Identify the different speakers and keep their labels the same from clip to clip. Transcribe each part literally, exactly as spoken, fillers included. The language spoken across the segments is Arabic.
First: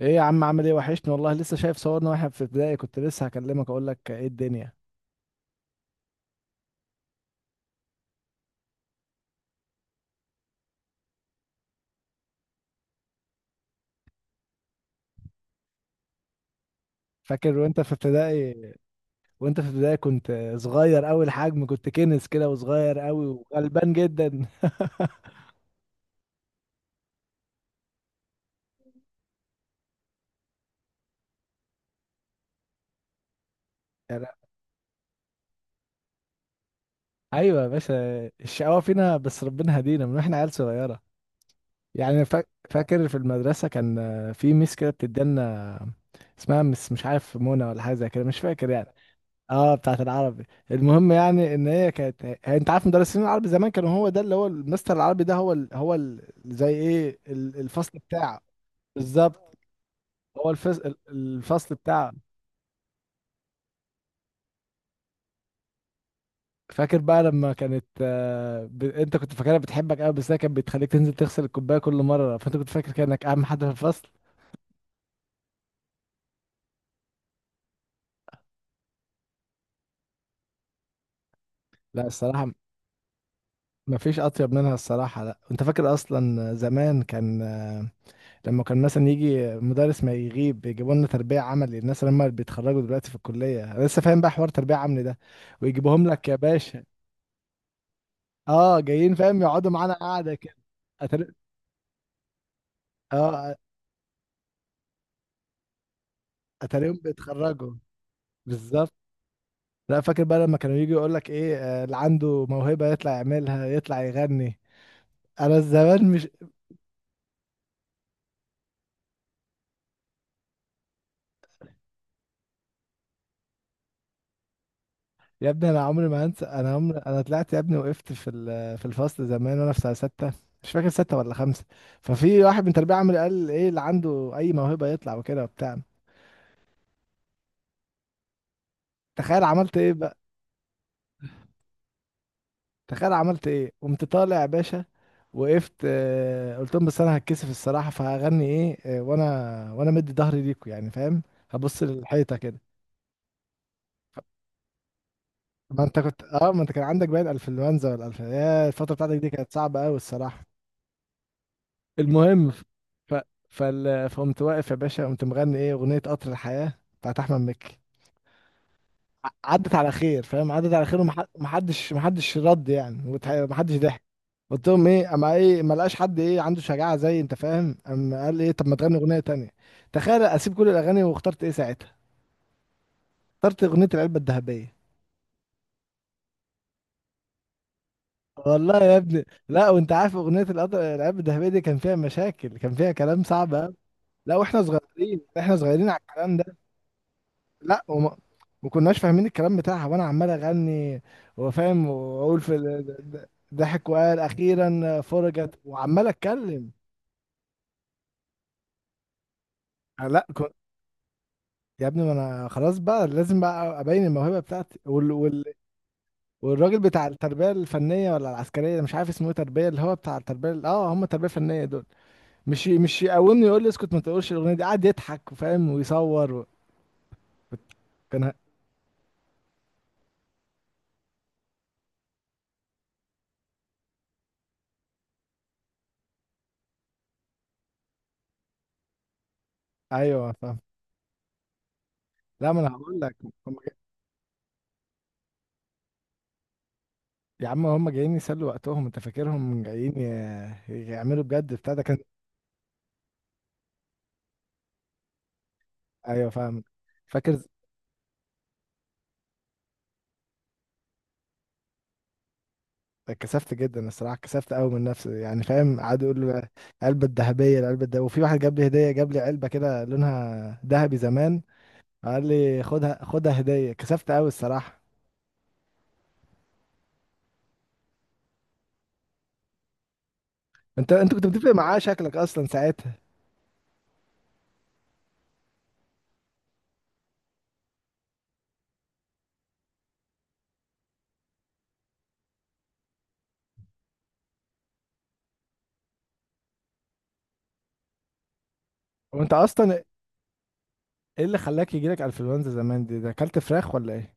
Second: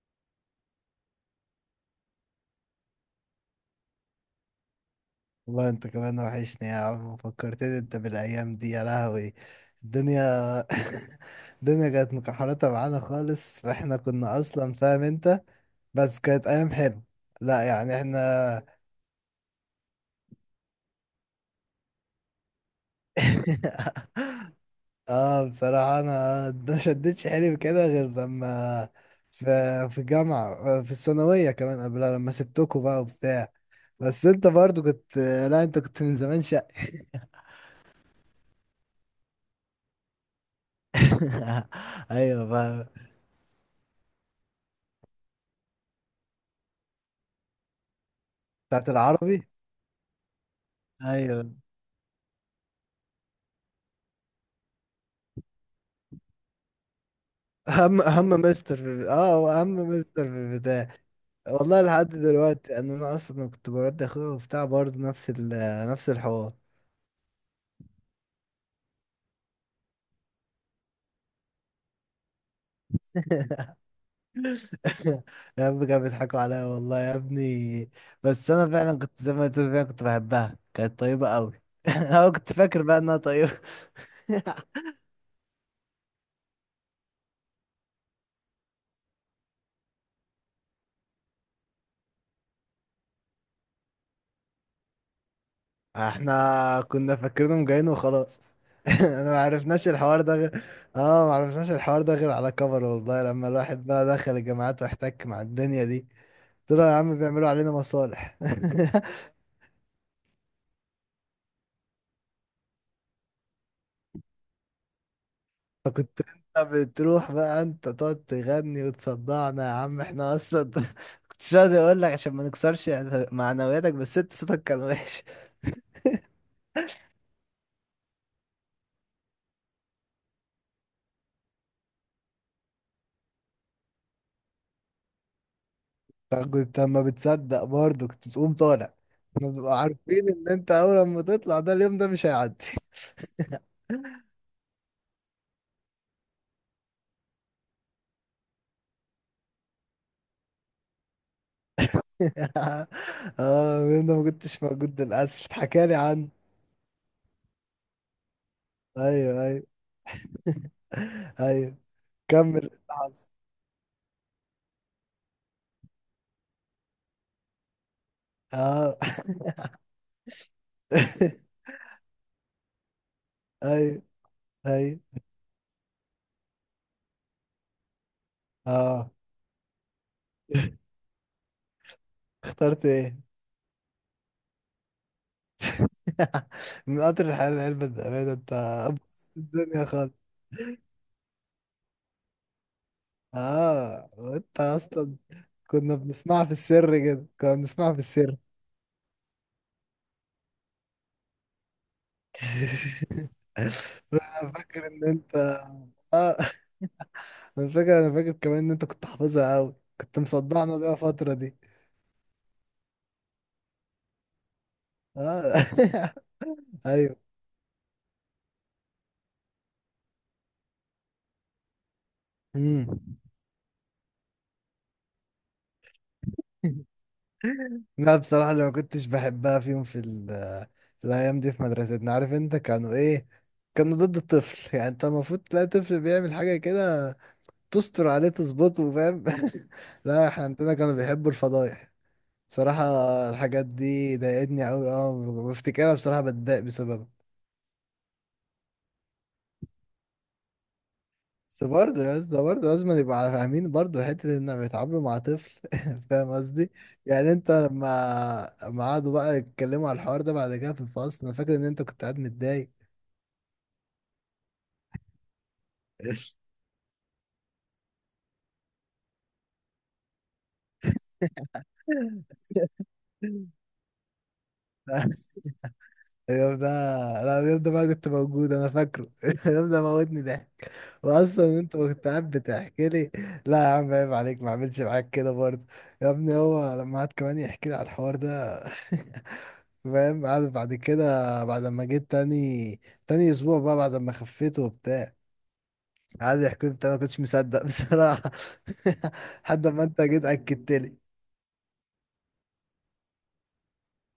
Speaker 1: ايه يا عم، عامل ايه؟ وحشني والله. لسه شايف صورنا واحنا في ابتدائي، كنت لسه هكلمك اقول لك ايه الدنيا.
Speaker 2: والله انت كمان وحشني يا عم، فكرتني انت بالايام دي، يا لهوي الدنيا. الدنيا كانت مكحرتة معانا خالص، فاحنا كنا اصلا فاهم انت. بس كانت ايام حلوه.
Speaker 1: فاكر
Speaker 2: لا
Speaker 1: وانت في
Speaker 2: يعني
Speaker 1: ابتدائي؟
Speaker 2: احنا.
Speaker 1: وانت في ابتدائي كنت صغير قوي الحجم، كنت كنس كده وصغير قوي وغلبان جدا.
Speaker 2: اه بصراحه انا ما شدتش حيلي كده غير لما في في الجامعه، في الثانويه كمان قبلها لما سبتكوا بقى وبتاع.
Speaker 1: يعني
Speaker 2: بس انت برضو كنت. لا، انت كنت من زمان شقي.
Speaker 1: ايوه يا باشا. الشقاوة فينا، بس ربنا هدينا من واحنا عيال صغيرة. يعني فا-
Speaker 2: ايوه بقى.
Speaker 1: فاكر في المدرسة كان في ميس كده بتدينا، اسمها مس مش عارف منى ولا حاجة زي كده، مش فاكر
Speaker 2: بتاعت
Speaker 1: يعني.
Speaker 2: العربي.
Speaker 1: اه، بتاعت العربي. المهم
Speaker 2: ايوه،
Speaker 1: يعني ان هي كانت هي- انت عارف مدرسين العربي زمان كانوا هو ده اللي هو المستر العربي ده هو ال... هو ال... زي ايه ال- الفصل
Speaker 2: اهم اهم
Speaker 1: بتاعه.
Speaker 2: مستر في، اه هو
Speaker 1: بالظبط.
Speaker 2: اهم مستر في
Speaker 1: هو الفص...
Speaker 2: البتاع.
Speaker 1: ال- الفصل
Speaker 2: والله لحد
Speaker 1: بتاعه.
Speaker 2: دلوقتي ان انا اصلا كنت برد اخويا وبتاع برضه نفس ال نفس الحوار.
Speaker 1: فاكر بقى لما كانت آه، ب... انت كنت فاكرها بتحبك قوي، بس هي كانت بتخليك تنزل تغسل الكوبايه كل مره، فانت كنت فاكر كانك اهم حد في الفصل.
Speaker 2: يا ابني كانوا بيضحكوا عليا والله يا ابني. بس انا فعلا كنت زي ما تقول، فعلا كنت بحبها، كانت طيبة قوي.
Speaker 1: لا
Speaker 2: انا
Speaker 1: الصراحه،
Speaker 2: كنت فاكر بقى انها طيبة.
Speaker 1: ما فيش اطيب منها الصراحه. لا انت فاكر اصلا زمان كان لما كان مثلا يجي مدرس ما يغيب، يجيبوا لنا تربية عملي؟ الناس لما بيتخرجوا دلوقتي في الكلية، أنا لسه فاهم بقى حوار تربية عملي ده. ويجيبوهم لك
Speaker 2: احنا
Speaker 1: يا باشا.
Speaker 2: كنا فاكرينهم جايين وخلاص.
Speaker 1: اه جايين
Speaker 2: انا ما
Speaker 1: فاهم، يقعدوا
Speaker 2: عرفناش
Speaker 1: معانا
Speaker 2: الحوار
Speaker 1: قاعدة
Speaker 2: ده
Speaker 1: كده.
Speaker 2: غير.
Speaker 1: أتاري...
Speaker 2: اه، ما عرفناش الحوار ده غير على كبر والله، لما
Speaker 1: اه،
Speaker 2: الواحد بقى دخل الجامعات واحتك مع الدنيا دي. طلعوا يا
Speaker 1: اتاريهم
Speaker 2: عم بيعملوا علينا
Speaker 1: بيتخرجوا.
Speaker 2: مصالح.
Speaker 1: بالظبط. لا فاكر بقى لما كانوا يجي يقول لك ايه آه، اللي عنده موهبة يطلع يعملها، يطلع يغني. انا زمان،
Speaker 2: فكنت انت بتروح بقى انت تقعد تغني وتصدعنا يا عم، احنا اصلا. كنتش راضي اقول لك عشان ما نكسرش معنوياتك، بس انت صوتك كان وحش.
Speaker 1: يا ابني انا عمري ما هنسى، انا عمري انا طلعت يا ابني، وقفت في ال- في الفصل زمان وانا في سنه سته، مش فاكر سته ولا خمسه. ففي واحد من تربيه عامل قال ايه، اللي عنده اي موهبه يطلع وكده وبتاع.
Speaker 2: فكنت اما بتصدق برضه كنت بتقوم طالع.
Speaker 1: تخيل
Speaker 2: احنا
Speaker 1: عملت
Speaker 2: بنبقى
Speaker 1: ايه بقى؟
Speaker 2: عارفين ان انت اول ما تطلع ده، اليوم ده مش هيعدي.
Speaker 1: تخيل عملت ايه، قمت طالع يا باشا. وقفت، آه، قلت لهم بس انا هتكسف الصراحه، فهغني ايه، آه، وانا وانا مدي ظهري ليكوا يعني فاهم، هبص للحيطه كده.
Speaker 2: اه، انا ما كنتش موجود للاسف،
Speaker 1: ما
Speaker 2: اتحكى لي
Speaker 1: انت كنت
Speaker 2: عنه.
Speaker 1: اه، ما انت كان عندك باين انفلونزا ولا الف يا، الفتره بتاعتك دي
Speaker 2: ايوه
Speaker 1: كانت
Speaker 2: ايوه.
Speaker 1: صعبه قوي الصراحه.
Speaker 2: ايوه.
Speaker 1: المهم
Speaker 2: كمل
Speaker 1: ف...
Speaker 2: الحظ.
Speaker 1: فال... فقمت واقف يا باشا، قمت مغني ايه؟ اغنيه قطر الحياه بتاعت احمد مكي.
Speaker 2: اه.
Speaker 1: ع- عدت على خير فاهم، عدت على خير، ومح- ومحدش محدش رد يعني، وتح- ومحدش ضحك.
Speaker 2: ايوه
Speaker 1: قلت لهم
Speaker 2: ايوه.
Speaker 1: ايه، اما ايه ما لقاش حد ايه عنده شجاعه زي انت فاهم، اما قال ايه طب ما تغني
Speaker 2: اه.
Speaker 1: اغنيه تانية. تخيل اسيب كل الاغاني واخترت ايه ساعتها؟
Speaker 2: اخترت ايه.
Speaker 1: اخترت اغنيه العلبه الذهبيه.
Speaker 2: من قطر الحياة لعلبة الأمانة انت.
Speaker 1: والله يا ابني،
Speaker 2: بص
Speaker 1: لا
Speaker 2: الدنيا
Speaker 1: وانت عارف
Speaker 2: خالص.
Speaker 1: اغنيه القطر- العلبه الذهبيه دي كان فيها مشاكل، كان فيها كلام صعب أوي.
Speaker 2: اه
Speaker 1: لا
Speaker 2: وانت
Speaker 1: واحنا
Speaker 2: اصلا
Speaker 1: صغيرين، احنا صغيرين
Speaker 2: كنا
Speaker 1: على الكلام
Speaker 2: بنسمعها في
Speaker 1: ده.
Speaker 2: السر كده، كنا
Speaker 1: لا
Speaker 2: بنسمعها في
Speaker 1: وما
Speaker 2: السر.
Speaker 1: ما كناش فاهمين الكلام بتاعها، وانا عمال اغني وفاهم واقول في ال- ضحك وقال
Speaker 2: انا فاكر
Speaker 1: اخيرا
Speaker 2: ان انت.
Speaker 1: فرجت، وعمال
Speaker 2: اه.
Speaker 1: اتكلم.
Speaker 2: انا فاكر، انا فاكر كمان ان انت كنت حافظها قوي،
Speaker 1: أنا
Speaker 2: كنت
Speaker 1: لا كنت
Speaker 2: مصدعنا بيها فترة دي.
Speaker 1: يا ابني، ما انا خلاص بقى لازم بقى ابين الموهبه بتاعتي وال... وال...
Speaker 2: آه.
Speaker 1: والراجل بتاع
Speaker 2: ايوه.
Speaker 1: التربيه الفنيه ولا العسكريه، مش عارف اسمه ايه، تربيه اللي هو بتاع التربيه ال- اه هم التربيه الفنيه دول. مش
Speaker 2: امم.
Speaker 1: مش يقومني يقول لي اسكت ما تقولش الاغنيه دي، قعد يضحك وفاهم ويصور و...
Speaker 2: لا
Speaker 1: كان
Speaker 2: بصراحة اللي ما كنتش بحبها فيهم في, ال- في الأيام دي في مدرستنا، عارف أنت كانوا إيه؟ كانوا ضد الطفل. يعني أنت المفروض تلاقي طفل بيعمل حاجة كده تستر عليه، تظبطه، فاهم. لا،
Speaker 1: ايوه
Speaker 2: إحنا
Speaker 1: فاهم.
Speaker 2: عندنا كانوا بيحبوا الفضايح.
Speaker 1: لا ما انا
Speaker 2: بصراحة
Speaker 1: هقول لك،
Speaker 2: الحاجات دي ضايقتني أوي، أه بفتكرها بصراحة بتضايق بسببها.
Speaker 1: يا عم هم جايين يسلوا وقتهم، انت فاكرهم جايين ي- يعملوا بجد؟
Speaker 2: بس
Speaker 1: بتاع ده كان.
Speaker 2: برضه يا اسطى برضه لازم يبقى فاهمين برضه حتة إن بيتعاملوا مع طفل.
Speaker 1: ايوه
Speaker 2: فاهم
Speaker 1: فاهم.
Speaker 2: قصدي؟ يعني
Speaker 1: فاكر،
Speaker 2: أنت لما لما قعدوا بقى يتكلموا على الحوار ده بعد كده في الفصل، أنا فاكر إن أنت كنت قاعد متضايق.
Speaker 1: اتكسفت جدا الصراحه، اتكسفت قوي من نفسي يعني فاهم، قعدوا يقولوا لي العلبه الذهبيه العلبه الذهبيه، وفي واحد جاب لي هديه، جاب لي علبه كده لونها ذهبي زمان، قال لي خدها خدها هديه. اتكسفت قوي الصراحه.
Speaker 2: اليوم ده. لا اليوم ده بقى كنت موجود أنا، فاكره. اليوم ده موتني ضحك.
Speaker 1: انت انت كنت بتفرق
Speaker 2: وأصلا أنت
Speaker 1: معاه
Speaker 2: كنت
Speaker 1: شكلك
Speaker 2: قاعد
Speaker 1: اصلا
Speaker 2: بتحكي
Speaker 1: ساعتها.
Speaker 2: لي. لا يا عم عيب عليك، ما عملش معاك كده برضه. يا ابني هو لما قعد كمان يحكي لي على الحوار ده. فاهم، عارف بعد كده، بعد ما جيت تاني، تاني اسبوع بقى بعد ما خفيت وبتاع، قعد يحكي لي بتاع، انا ما كنتش مصدق بصراحه.
Speaker 1: وانت
Speaker 2: لحد
Speaker 1: اصلا
Speaker 2: ما انت جيت اكدت لي.
Speaker 1: ايه اللي خلاك يجيلك انفلونزا زمان دي؟ ده اكلت فراخ ولا ايه؟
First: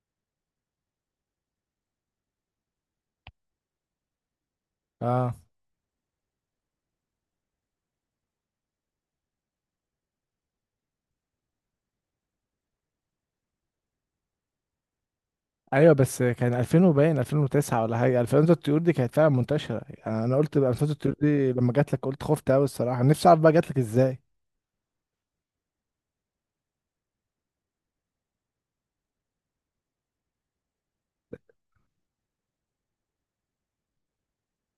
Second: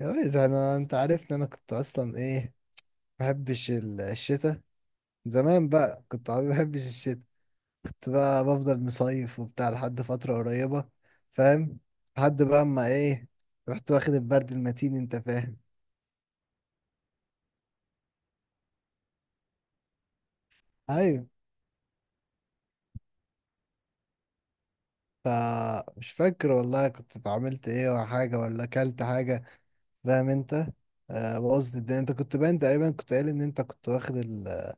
Speaker 2: يا ريس انا، انت عارفني انا كنت اصلا ايه، ما بحبش ال- الشتاء.
Speaker 1: اه
Speaker 2: زمان بقى كنت ما بحبش الشتاء، كنت بقى بفضل مصيف وبتاع لحد فتره قريبه، فاهم. لحد بقى اما ايه رحت واخد البرد المتين انت فاهم.
Speaker 1: ايوه، بس كان ألفين وباين ألفين وتسعة ولا حاجه، ألفين الطيور دي كانت فعلا منتشره يعني، انا قلت بقى ألفين الطيور
Speaker 2: ايوه.
Speaker 1: دي لما جات لك، قلت خفت قوي الصراحه، نفسي اعرف بقى جات لك ازاي.
Speaker 2: فمش فاكر والله كنت اتعاملت ايه ولا حاجة، ولا اكلت حاجة، فاهم انت. آه، بوظت الدنيا، انت كنت باين تقريبا كنت قايل ان انت كنت واخد ال-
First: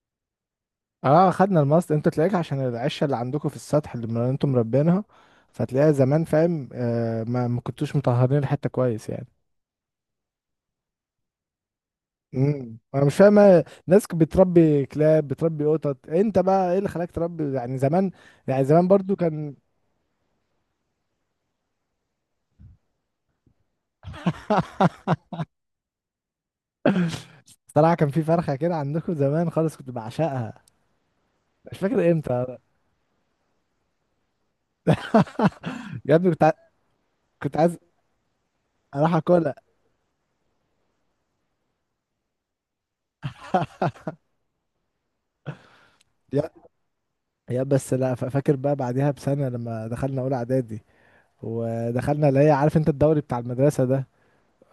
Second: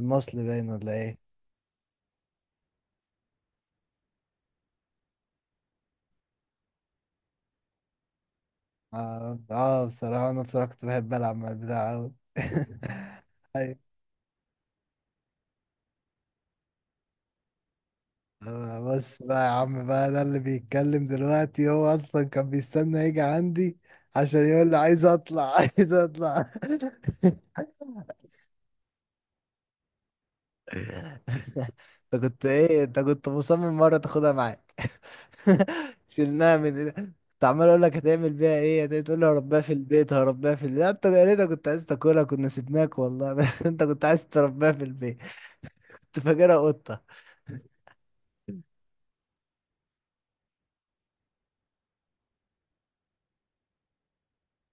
Speaker 2: المصل باين ولا ايه.
Speaker 1: اه خدنا المصل، انت تلاقيك عشان العشه اللي عندكم في السطح اللي من- انتم مربينها، فتلاقيها زمان فاهم، آه ما ما كنتوش مطهرين الحته كويس يعني.
Speaker 2: اه، آه، بصراحة انا بصراحة كنت بحب العب مع البتاع اوي.
Speaker 1: امم انا مش فاهم، آه،
Speaker 2: أيوة.
Speaker 1: ناس بتربي كلاب، بتربي قطط، انت بقى ايه اللي خلاك تربي يعني زمان؟ يعني
Speaker 2: آه،
Speaker 1: زمان برضو
Speaker 2: بس بقى يا
Speaker 1: كان.
Speaker 2: عم بقى ده اللي بيتكلم دلوقتي هو اصلا كان بيستنى يجي عندي عشان يقول لي عايز اطلع. عايز اطلع.
Speaker 1: صراحه كان في فرخه كده عندكم زمان خالص كنت بعشقها، مش فاكر
Speaker 2: انت كنت
Speaker 1: امتى.
Speaker 2: ايه، انت كنت مصمم مرة تاخدها معاك.
Speaker 1: يا ابني كنت ع-
Speaker 2: شلناها من ايدك. كنت
Speaker 1: كنت
Speaker 2: عمال
Speaker 1: عايز
Speaker 2: اقول لك هتعمل بيها ايه، هتقول
Speaker 1: اروح
Speaker 2: تقول لي
Speaker 1: اكلها.
Speaker 2: هربيها في البيت، هربيها في البيت. لا، انت يا ريتك كنت عايز تاكلها، كنا سيبناك والله. بس انت كنت عايز تربيها في البيت. كنت
Speaker 1: يا
Speaker 2: فاكرها قطة.
Speaker 1: يا بس لا ف- فاكر بقى بعديها بسنه لما دخلنا اولى اعدادي، ودخلنا اللي هي عارف انت الدوري بتاع المدرسه ده.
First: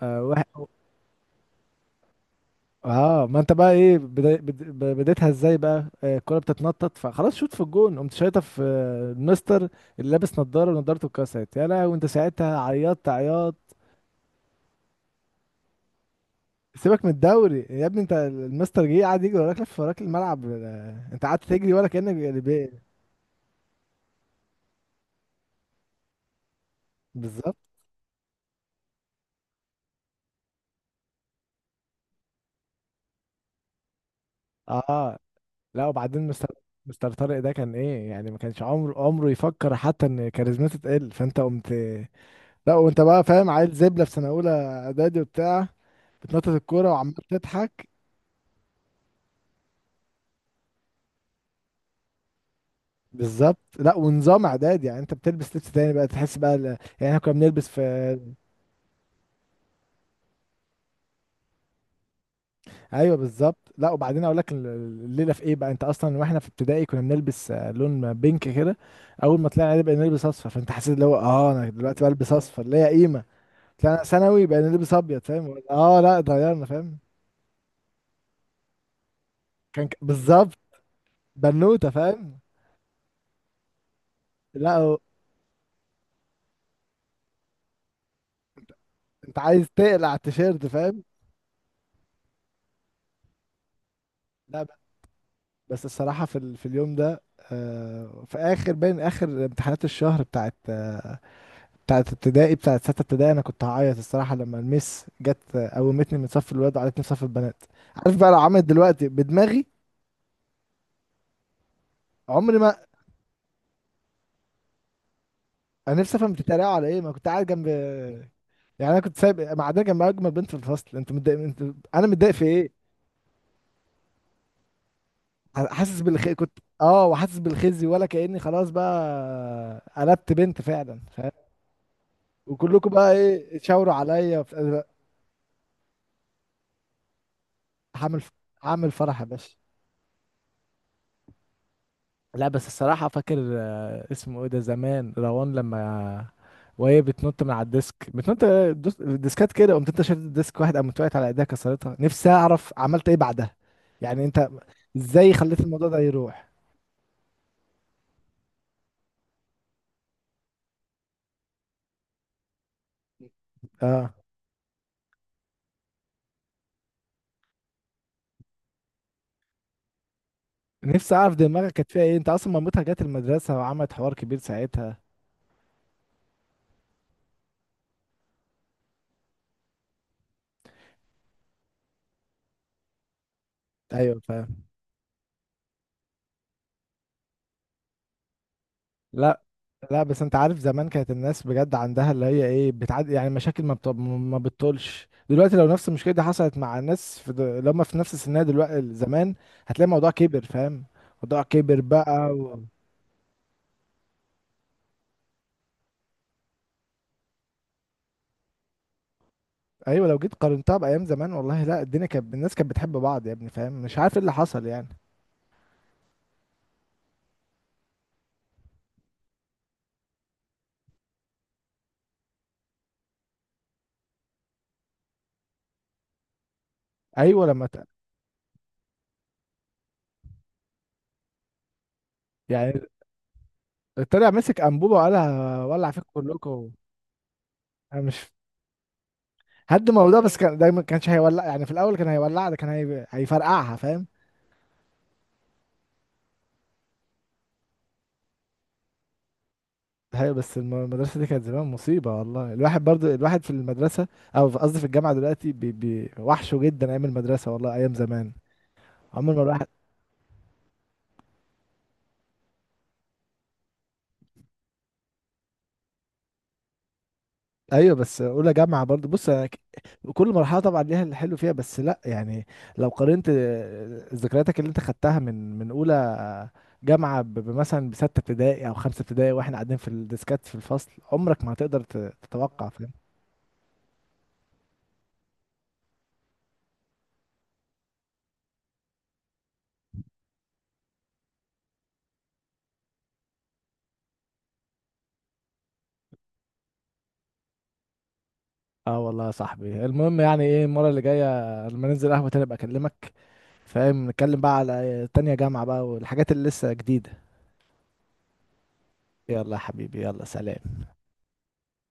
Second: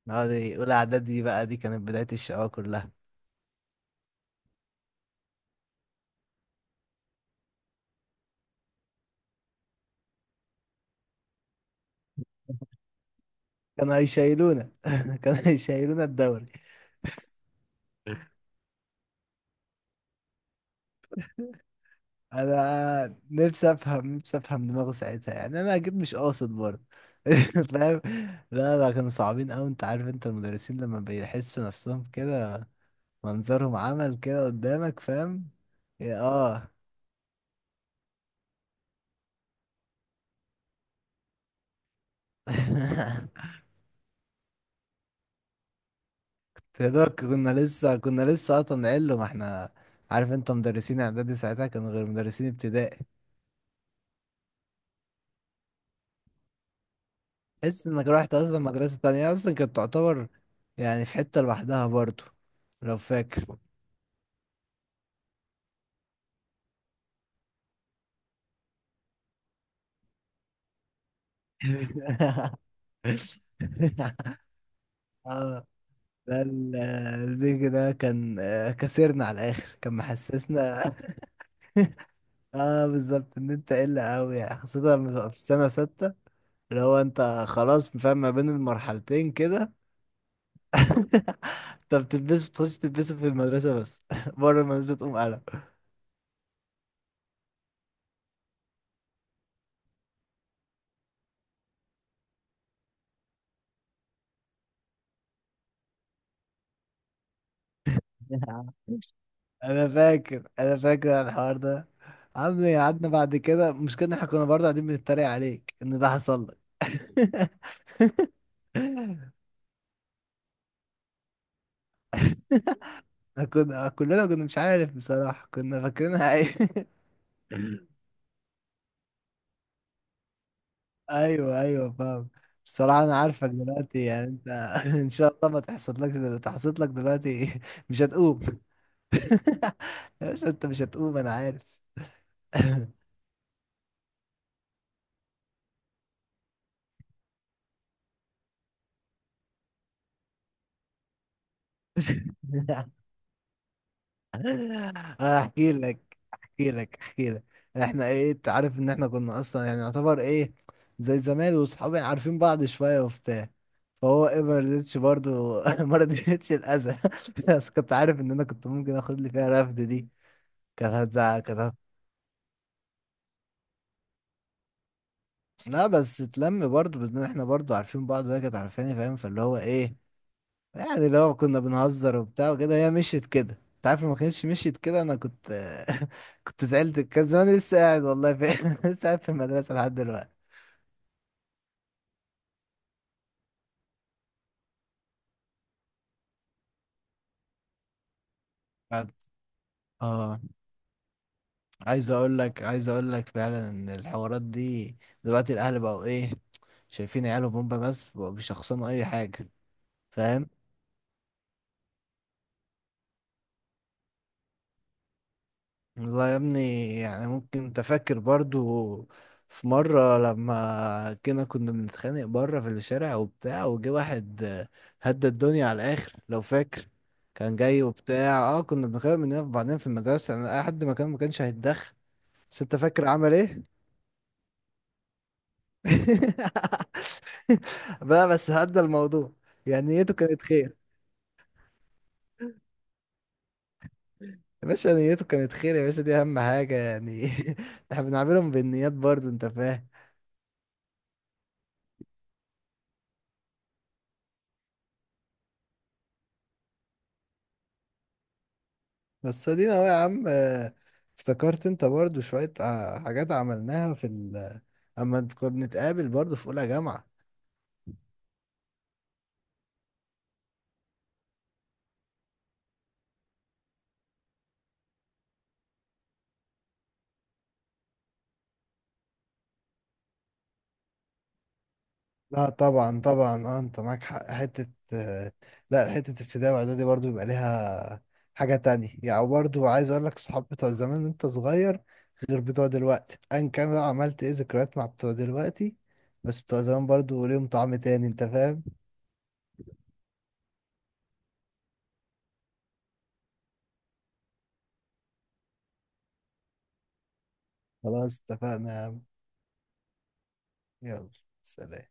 Speaker 1: اه
Speaker 2: اه
Speaker 1: واحد-
Speaker 2: دي اولى اعدادي بقى، دي كانت بداية الشقاوة كلها.
Speaker 1: آه، ما انت بقى ايه بدا- بد- ب- بديتها ازاي بقى، آه، الكوره بتتنطط فخلاص شوت في الجون، قمت شايطه في آه، المستر اللي لابس نضاره، ونضارته اتكسرت يا لهوي، وانت ساعتها عيطت عياط.
Speaker 2: كانوا هيشيلونا. كانوا هيشيلونا الدوري.
Speaker 1: سيبك من الدوري يا ابني، انت المستر جه قعد يجري وراك، لف وراك الملعب، آه، انت قعدت تجري ولا كانك، بي-
Speaker 2: انا نفسي افهم، نفسي افهم دماغه ساعتها، يعني انا اكيد مش قاصد برضه.
Speaker 1: بالظبط.
Speaker 2: فاهم. لا لا، كانوا صعبين قوي، انت عارف انت المدرسين لما بيحسوا نفسهم كده منظرهم عمل كده قدامك
Speaker 1: اه
Speaker 2: فاهم.
Speaker 1: لا
Speaker 2: يا
Speaker 1: وبعدين مستر
Speaker 2: اه.
Speaker 1: مستر طارق ده كان ايه يعني؟ ما كانش عمره عمره يفكر حتى ان كاريزمته تقل، فانت قمت. لا وانت بقى فاهم عيل زبله في سنه اولى اعدادي وبتاع، بتنطط
Speaker 2: يا
Speaker 1: الكوره
Speaker 2: دوب
Speaker 1: وعمال
Speaker 2: كنا
Speaker 1: تضحك.
Speaker 2: لسه، كنا لسه اصلا علو ما احنا، عارف انت مدرسين اعدادي ساعتها كانوا غير مدرسين ابتدائي.
Speaker 1: بالظبط. لا ونظام اعدادي يعني، انت بتلبس لبس تاني بقى، تحس بقى ال... يعني احنا كنا بنلبس في،
Speaker 2: تحس انك رحت اصلا مدرسة تانية، اصلا كانت تعتبر يعني في حتة لوحدها برضه، لو
Speaker 1: ايوه
Speaker 2: فاكر.
Speaker 1: بالظبط. لا وبعدين اقول لك ال- الليله في ايه بقى، انت اصلا واحنا في ابتدائي كنا بنلبس آه، لون بينك كده، اول ما طلعنا بقى نلبس اصفر فانت حسيت اللي هو اه انا دلوقتي بلبس اصفر ليا قيمه. لا، ثانوي بقى نلبس ابيض فاهم،
Speaker 2: اه.
Speaker 1: اه لا
Speaker 2: ده
Speaker 1: اتغيرنا
Speaker 2: ال-
Speaker 1: فاهم.
Speaker 2: البيج ده كان آه، كسرنا على الاخر،
Speaker 1: كان
Speaker 2: كان
Speaker 1: ك- بالظبط.
Speaker 2: محسسنا.
Speaker 1: بنوته فاهم.
Speaker 2: اه بالظبط ان انت قلة قوي، يعني
Speaker 1: لا
Speaker 2: خاصة
Speaker 1: هو-
Speaker 2: لما تبقى في سنة ستة، اللي هو انت خلاص فاهم ما بين المرحلتين
Speaker 1: انت عايز
Speaker 2: كده.
Speaker 1: تقلع التيشيرت فاهم.
Speaker 2: انت بتلبسه، بتخش تلبسه في المدرسة بس. بره
Speaker 1: لا ب-
Speaker 2: المدرسة تقوم قلم.
Speaker 1: بس الصراحه في ال... في اليوم ده، آه في اخر باين اخر امتحانات الشهر بتاعت آه بتاعت ابتدائي، بتاعت سته ابتدائي، انا كنت هعيط الصراحه لما المس جت آه، قومتني من صف الولاد وقعدتني في صف البنات. عارف بقى لو عملت دلوقتي بدماغي؟
Speaker 2: انا فاكر، انا فاكر على الحوار ده.
Speaker 1: عمري
Speaker 2: عامل
Speaker 1: ما.
Speaker 2: ايه، قعدنا بعد كده مشكلة إن احنا كنا برضه قاعدين بنتريق عليك
Speaker 1: انا
Speaker 2: ان ده
Speaker 1: نفسي افهم
Speaker 2: حصل لك.
Speaker 1: بتتريقوا على ايه، ما كنت قاعد جنب يعني، انا كنت سايب معديه جنب اجمل بنت في الفصل. انت متضايق؟ انت، انا متضايق في ايه؟
Speaker 2: كنا كلنا كنا، مش عارف بصراحة كنا
Speaker 1: حاسس
Speaker 2: فاكرينها
Speaker 1: بالخي
Speaker 2: أي...
Speaker 1: كنت، اه وحاسس بالخزي، ولا كاني خلاص بقى قلبت بنت فعلا فاهم.
Speaker 2: أيوه أيوه فاهم.
Speaker 1: وكلكم
Speaker 2: بصراحة
Speaker 1: بقى
Speaker 2: أنا عارفك
Speaker 1: ايه تشاوروا
Speaker 2: دلوقتي، يعني
Speaker 1: عليا
Speaker 2: أنت،
Speaker 1: في-
Speaker 2: إن شاء الله ما تحصل لك دلوقتي، تحصل لك دلوقتي مش
Speaker 1: هعمل،
Speaker 2: هتقوم.
Speaker 1: هعمل فرح يا باشا.
Speaker 2: يا باشا أنت مش هتقوم أنا عارف.
Speaker 1: لا بس الصراحة فاكر آه، اسمه ايه ده زمان، روان لما، وهي بتنط من على الديسك بتنط، دوس- الديسكات كده، قمت انت شلت الديسك واحد، قامت وقعت على ايديها كسرتها. نفسي اعرف عملت ايه بعدها يعني، انت ازاي خليت
Speaker 2: أحكي
Speaker 1: الموضوع ده
Speaker 2: لك
Speaker 1: يروح؟
Speaker 2: أحكي لك أحكي لك إحنا إيه، أنت عارف إن إحنا كنا أصلا يعني يعتبر إيه، زي زمان وصحابي عارفين بعض شوية وبتاع.
Speaker 1: اه،
Speaker 2: فهو ايه ما رضيتش برضه. ما رضيتش الاذى. بس كنت عارف ان انا كنت ممكن اخد لي فيها رفد دي، كانت
Speaker 1: نفسي اعرف
Speaker 2: هتزعق، كانت
Speaker 1: دماغك
Speaker 2: هت...
Speaker 1: كانت فيها ايه، انت اصلا مامتها جت المدرسة وعملت حوار كبير ساعتها.
Speaker 2: لا بس اتلم برضه بان احنا برضه عارفين بعض، وهي كانت عارفاني فاهم، فاللي هو ايه يعني، لو كنا بنهزر وبتاع وكده هي مشيت كده، انت عارف لو ما
Speaker 1: ايوه
Speaker 2: كانتش
Speaker 1: فاهم.
Speaker 2: مشيت كده انا كنت. كنت زعلت، كان زماني لسه قاعد والله في... لسه قاعد في
Speaker 1: لا
Speaker 2: المدرسة لحد
Speaker 1: لا بس
Speaker 2: دلوقتي.
Speaker 1: انت عارف زمان كانت الناس بجد عندها اللي هي ايه، بتعد يعني مشاكل ما بت... ما بتطولش دلوقتي، لو نفس المشكله دي حصلت مع الناس في د... اللي هم في نفس سنها دلوقتي
Speaker 2: بعد-
Speaker 1: زمان، هتلاقي الموضوع
Speaker 2: اه
Speaker 1: كبر فاهم. الموضوع كبر
Speaker 2: عايز
Speaker 1: بقى
Speaker 2: اقول
Speaker 1: و...
Speaker 2: لك، عايز اقول لك فعلا ان الحوارات دي دلوقتي الاهل بقوا ايه شايفين عيالهم، هم بس بيشخصنوا اي حاجة،
Speaker 1: ايوه، لو جيت
Speaker 2: فاهم.
Speaker 1: قارنتها بايام زمان، والله لا الدنيا كانت الناس كانت بتحب بعض يا ابني فاهم، مش عارف ايه اللي حصل يعني.
Speaker 2: والله يا ابني، يعني ممكن تفكر برضو في مرة لما كنا، كنا بنتخانق بره في الشارع وبتاع وجه واحد آه، هدى الدنيا على الآخر، لو فاكر.
Speaker 1: ايوه
Speaker 2: كان
Speaker 1: لما ت...
Speaker 2: جاي وبتاع اه كنا بنخانق مننا في بعضنا في المدرسة انا، لحد ما كان، ما كانش هيتدخل. بس انت
Speaker 1: يعني
Speaker 2: فاكر عمل ايه؟
Speaker 1: طلع مسك انبوبه وقالها ولع فيك كلكم. انا مش.
Speaker 2: بقى بس هدى الموضوع، يعني
Speaker 1: هد
Speaker 2: نيته
Speaker 1: الموضوع بس،
Speaker 2: كانت
Speaker 1: كان
Speaker 2: خير.
Speaker 1: دايما كانش هيولع يعني، في الاول كان هيولع ده كان هي... هيفرقعها فاهم.
Speaker 2: يا باشا نيته كانت خير، يا باشا دي اهم حاجة يعني. احنا بنعملهم بالنيات برضو انت فاهم.
Speaker 1: هي بس الم- المدرسة دي كانت زمان مصيبة والله، الواحد برضو الواحد في المدرسة أو في- قصدي في الجامعة دلوقتي، بي بي وحشه جدا أيام المدرسة، والله أيام زمان عمر ما
Speaker 2: بس
Speaker 1: الواحد.
Speaker 2: ادينا اهو يا عم، آه، افتكرت انت برضو شوية آه، حاجات عملناها في ال اما كنا بنتقابل برضو في اولى جامعة.
Speaker 1: أيوة بس أولى جامعة برضو بص، أنا ك- كل مرحلة طبعا ليها اللي حلو فيها، بس لأ يعني لو قارنت آه، ذكرياتك اللي أنت خدتها من من أولى جامعة ب- بمثلا بستة ابتدائي أو خمسة ابتدائي وإحنا قاعدين في الديسكات في الفصل، عمرك ما هتقدر ت-
Speaker 2: لا
Speaker 1: تتوقع فاهم.
Speaker 2: طبعا طبعا، اه انت معاك حق حتة آه، لا حتة ابتدائي واعدادي برضو بيبقى ليها حاجة تانية. يعني برضو عايز اقول لك صحاب بتوع زمان وانت صغير غير بتوع دلوقتي، ان كان بقى عملت ايه ذكريات مع بتوع دلوقتي، بس بتوع زمان برضو ليهم طعم تاني انت فاهم.
Speaker 1: اه والله يا صاحبي، المهم يعني ايه، المرة اللي جاية لما ننزل قهوة تاني ابقى اكلمك فاهم، نتكلم بقى على تانية جامعة بقى والحاجات اللي لسه جديدة.
Speaker 2: خلاص اتفقنا يا عم.
Speaker 1: يلا يا حبيبي، يلا سلام.
Speaker 2: يلا، سلام.